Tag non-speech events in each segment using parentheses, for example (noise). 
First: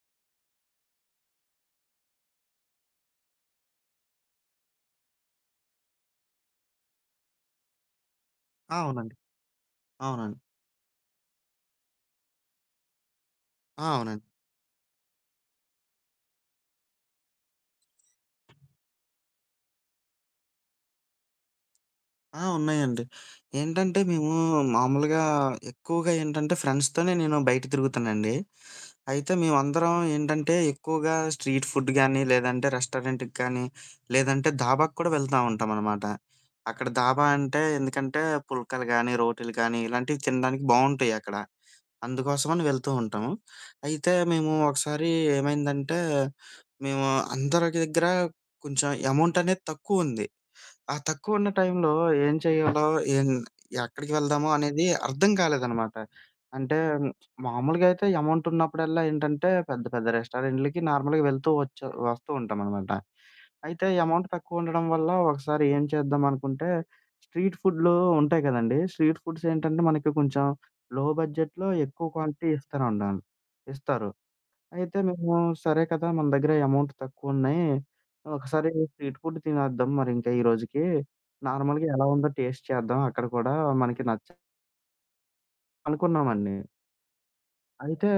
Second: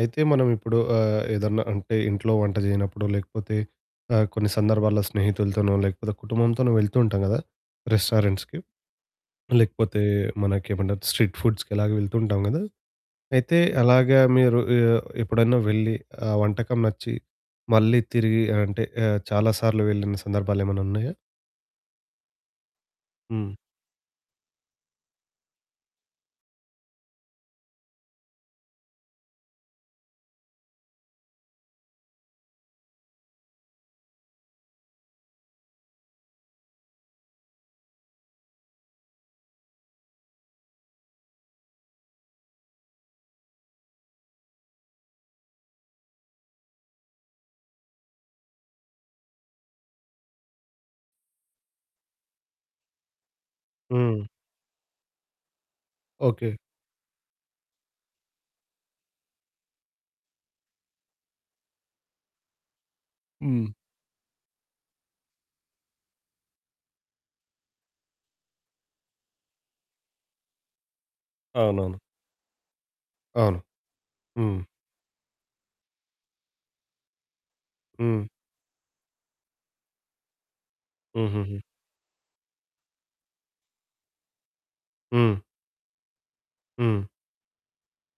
అయితే మనం ఇప్పుడు ఆహ్, ఏదన్నా అంటే ఇంట్లో వంట చేయనప్పుడు, లేకపోతే ఆహ్, కొన్ని సందర్భాల్లో స్నేహితులతోనో, లేకపోతే కుటుంబంతోనో వెళ్తూ ఉంటాం గదా! రెస్టారెంట్స్‌కి. ఆ! అవునండి. లేకపోతే అవునండి. మనకేమంటారు, స్ట్రీట్ ఫుడ్స్‌కి అలాగే వెళ్తూ ఉంటాం కదా! అయితే ఆ! అలాగా అవునండి. మీరు ఆహ్, ఎప్పుడైనా వెళ్ళి ఆ వంటకం నచ్చి, మళ్లీ తిరిగి అంటే ఆహ్, చాలా సార్లు వెళ్లిన సందర్భాలేమైనా ఉన్నాయా? ఆ! ఉన్నాయండి. హ్మ్. ఏంటంటే మేము మామూలుగా ఎక్కువగా ఏంటంటే ఫ్రెండ్స్‌తోనే నేను బయట తిరుగుతానండి. అయితే మేమందరం ఏంటంటే ఎక్కువగా స్ట్రీట్ ఫుడ్ గానీ, లేదంటే రెస్టారెంట్‌కి కానీ, లేదంటే దాబాకు కూడా వెళ్తూ ఉంటాం అనమాట. అక్కడ దాబా అంటే ఎందుకంటే పుల్కలు గానీ, రోటీలు గానీ, ఇలాంటివి తినడానికి బావుంటాయి అక్కడ. అందుకోసమని వెళ్తూ ఉంటాము. అయితే మేము ఒకసారి ఏమైందంటే, మేము అందరి దగ్గర కొంచెం అమౌంట్ అనేది తక్కువ ఉంది. ఆ తక్కువ ఉన్న టైమ్‌లో ఏం చేయాలో, ఎమ్ ఎక్కడికి హ్మ్. వెళ్దాము అనేది అర్థం కాలేదనమాట. ఓకే. అంటే మామూలుగా అయితే అమౌంట్ ఉన్నప్పుడల్లా ఏంటంటే పెద్ద పెద్ద రెస్టారెంట్లకి నార్మల్‌గా వెళ్తూ వచ్చి వస్తూ ఉంటాం అనమాట. హ్మ్. అయితే అమౌంట్ తక్కువ ఉండడం వల్ల ఒకసారి ఏం చేద్దాం అనుకుంటే, స్ట్రీట్ ఫుడ్లు ఉంటాయి కదండీ. స్ట్రీట్ ఫుడ్స్ ఏంటంటే మనకి కొంచెం లో బడ్జెట్‌లో అవునవును. ఎక్కువ క్వాంటిటీ ఇస్తారండన్ అవును. ఇస్తారు. హ్మ్. అయితే మేము, "సరే కదా, మన దగ్గర అమౌంట్ తక్కువున్నాయి. హ్మ్. ఒకసారి స్ట్రీట్ ఫుడ్ తినేద్దాం మరి. ఇంకా ఈరోజుకి హుహుహు. నార్మల్‌గా ఎలా ఉందో టేస్టు చేద్దాం. అక్కడ కూడా మనకి నచ్చ" హ్మ్. అనుకున్నామండి. హ్మ్. అయితే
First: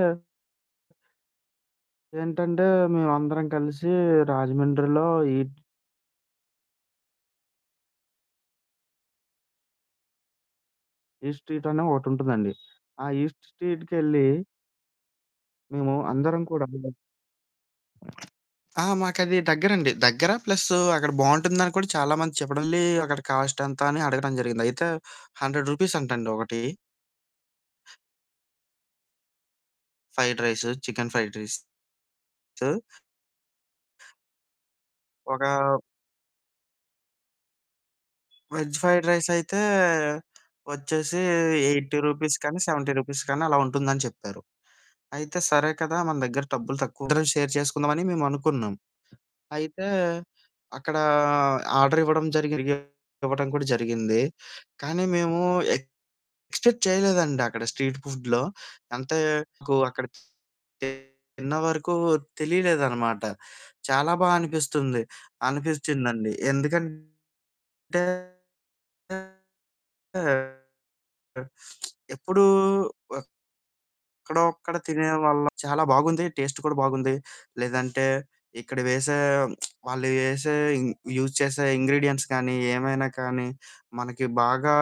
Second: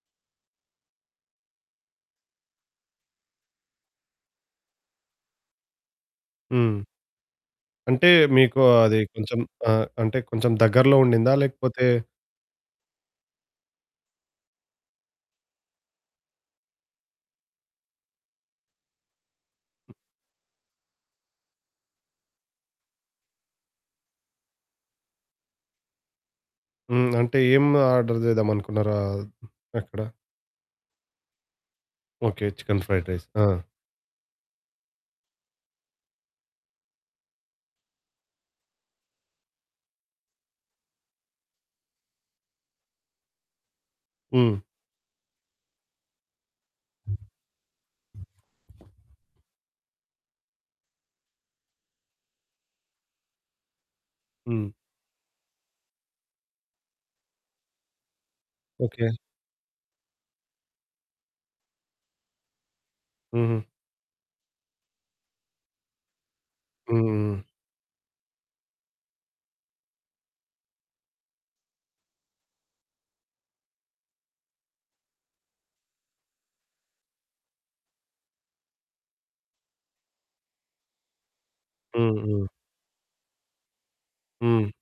ఏంటంటే మేమందరం కలిసి రాజమండ్రిలో ఈట్ హ్మ్. అంటే మీకు అది కొంచెం ఆహ్, అంటే కొంచెం దగ్గరలో ఉండిందా? ఈస్ట్ స్ట్రీట్ అని లేకపోతే ఒకటి ఉంటుందండి. ఆ ఈస్ట్ స్ట్రీట్‌కెళ్ళి మేము అందరం కూడా (unintelligible) ఆ! మాకది దగ్గరండి. హ్మ్. దగ్గర. ప్లస్సు అక్కడ బావుంటుందని కూడా చాలామంది చెప్పడం లే. అక్కడ కాస్ట్ ఎంత అని అడగడం జరిగింది. అయితే రూ. 100 అంటండి ఒకటి. హ్మ్. అంటే ఏం ఆర్డర్ చేద్దామనుకున్నారా అక్కడ? Fried rice, chicken fried rice. Okay. చు చికెన్ ఫ్రైడ్ రైస్. ఆ! ఒక వెజ్ ఫ్రైడ్ రైస్ అయితే వచ్చేసి రూ. 80 రూపీస్ కానీ, రూ. 70 రూపీస్ కానీ, అలా ఉంటుందని చెప్పారు. హ్మ్. అయితే సరే కదా! మన దగ్గర డబ్బులు తక్కువ అందరం షేర్ చేసుకుందాం అని మేమనుకున్నాం. అయితే అక్కడ ఆర్డర్ ఇవ్వడం జరిగింది. (unintelligible) ఇవ్వడం కూడా జరిగింది. హ్మ్. కానీ మేము ఎక్స్పెక్ట్ చేయలేదండి. అక్కడ స్ట్రీట్ ఫుడ్‌లో ఓకే. ఎంతకు అక్కడ తిన్నవరకు తెలియలేదనమాట. హుహు. చాలా బా అనిపిస్తుంది అనిపించ్చిందండి. హ్మ్. ఎందుకంటే హ్మ్. (unintelligible) ఆ! (smacks lips) ఆ! ఎప్పుడూ వా ఎక్కడో అక్కడ తినే వల్ల చాలా బాగుంది. టేస్టు కూడా బాగుంది. లేదంటే ఇక్కడ వేసే (smacks lips) వాళ్లు ఎసే ఇంగ్ యూస్ చేసే హ్మ్. ఇంగ్రిడియెంట్స్ హ్మ్. కానీ, ఏమైనా కానీ, మనకి హ్మ్. బాగా